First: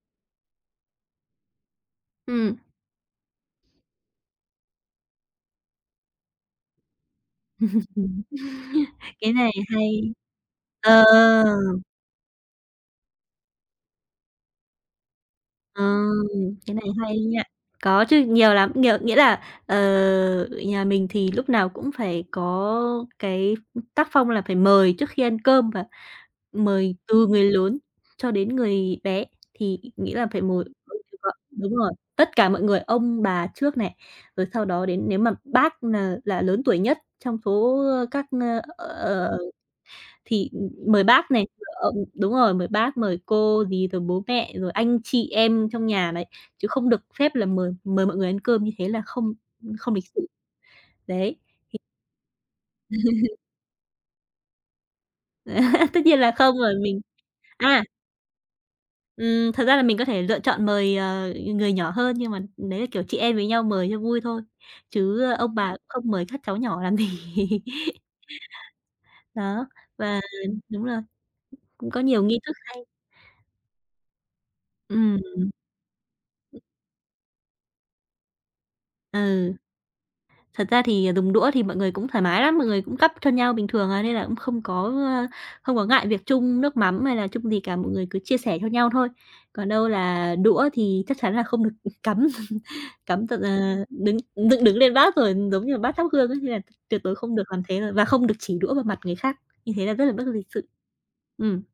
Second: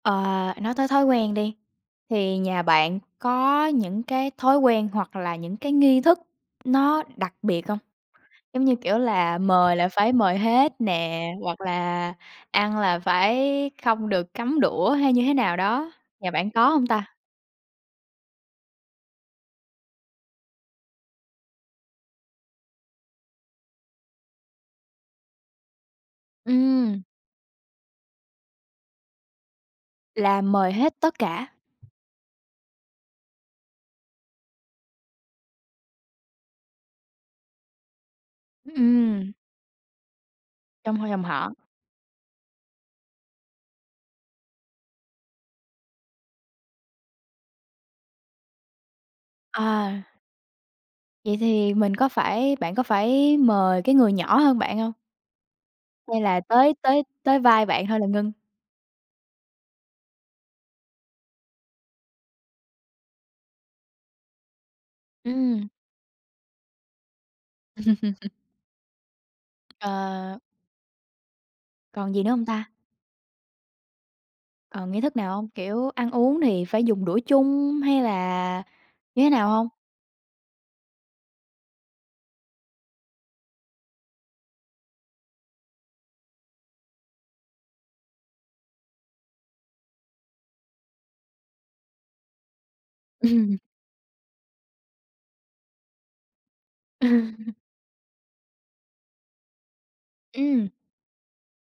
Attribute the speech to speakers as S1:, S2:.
S1: Ờ, nói tới thói quen đi, thì
S2: Ừm.
S1: nhà bạn có những cái thói quen hoặc là những cái nghi thức nó đặc biệt không? Giống như, kiểu,
S2: Cái
S1: là
S2: này
S1: mời là phải
S2: hay.
S1: mời hết
S2: Ờ!
S1: nè, hoặc là ăn là phải không được cắm đũa hay như thế nào
S2: Ờ.
S1: đó, nhà bạn có
S2: Cái này
S1: hông ta?
S2: hay nha! Có chứ, nhiều lắm, nhiều nghĩa là, ờ, nhà mình thì lúc nào cũng phải có cái tác phong là phải mời trước khi ăn cơm và mời
S1: Ừm.
S2: từ người lớn cho đến người bé, thì nghĩa là
S1: Là
S2: phải mời
S1: mời hết tất
S2: [unintelligible]
S1: cả?
S2: đúng rồi, tất cả mọi người, ông bà trước này, rồi sau đó đến nếu mà bác n là lớn tuổi nhất trong số, ơ, các, ơ, ờ,
S1: Ừm.
S2: ờ thì, ừm,
S1: Trông
S2: mời
S1: h dòng
S2: bác này,
S1: họ.
S2: ờ đúng rồi, mời bác, mời cô dì, rồi bố mẹ, rồi anh chị em trong nhà đấy. Chứ không được phép là mời mời mọi người ăn cơm, như thế là không không
S1: À.
S2: lịch sự. Đấy.
S1: Vậy thì
S2: [unintelligible]
S1: mình có phải bạn có phải mời cái người nhỏ hơn bạn hông?
S2: Tất nhiên
S1: Hay
S2: là
S1: là
S2: không
S1: tới
S2: rồi, mình
S1: tới tới vai
S2: à
S1: bạn thôi là ngưng?
S2: Ừm, thật ra là mình có thể lựa chọn mời, ờ, người nhỏ hơn nhưng mà đấy là, kiểu, chị em với nhau mời cho vui thôi. Chứ ông
S1: Ừm.
S2: bà không mời các cháu nhỏ làm gì. Đó. Và
S1: À.
S2: đúng rồi, cũng có
S1: Còn gì
S2: nhiều
S1: nữa
S2: nghi
S1: hông
S2: thức
S1: ta?
S2: hay.
S1: Ờ, nghi thức
S2: Ừm.
S1: nào hông? Kiểu ăn uống thì phải dùng đũa chung hay là như thế nào
S2: Ừ.
S1: hông?
S2: Thật ra thì dùng đũa thì mọi người cũng thoải mái lắm, mọi người cũng gắp cho nhau bình thường à, nên là cũng không có, ơ, không có ngại việc chung nước mắm hay là chung gì cả, mọi người cứ chia sẻ cho nhau thôi. Còn đâu là đũa thì chắc chắn là không được, ừm, cắm cắm dựng,
S1: Ừm.
S2: ờ, đứng dựng đứng lên bát rồi, giống như là bát thắp hương ấy, nên là tuyệt đối
S1: Ừ.
S2: không được làm thế rồi, và không được chỉ đũa vào mặt người khác, như thế là rất là bất lịch
S1: Ừm.
S2: sự. Ừm.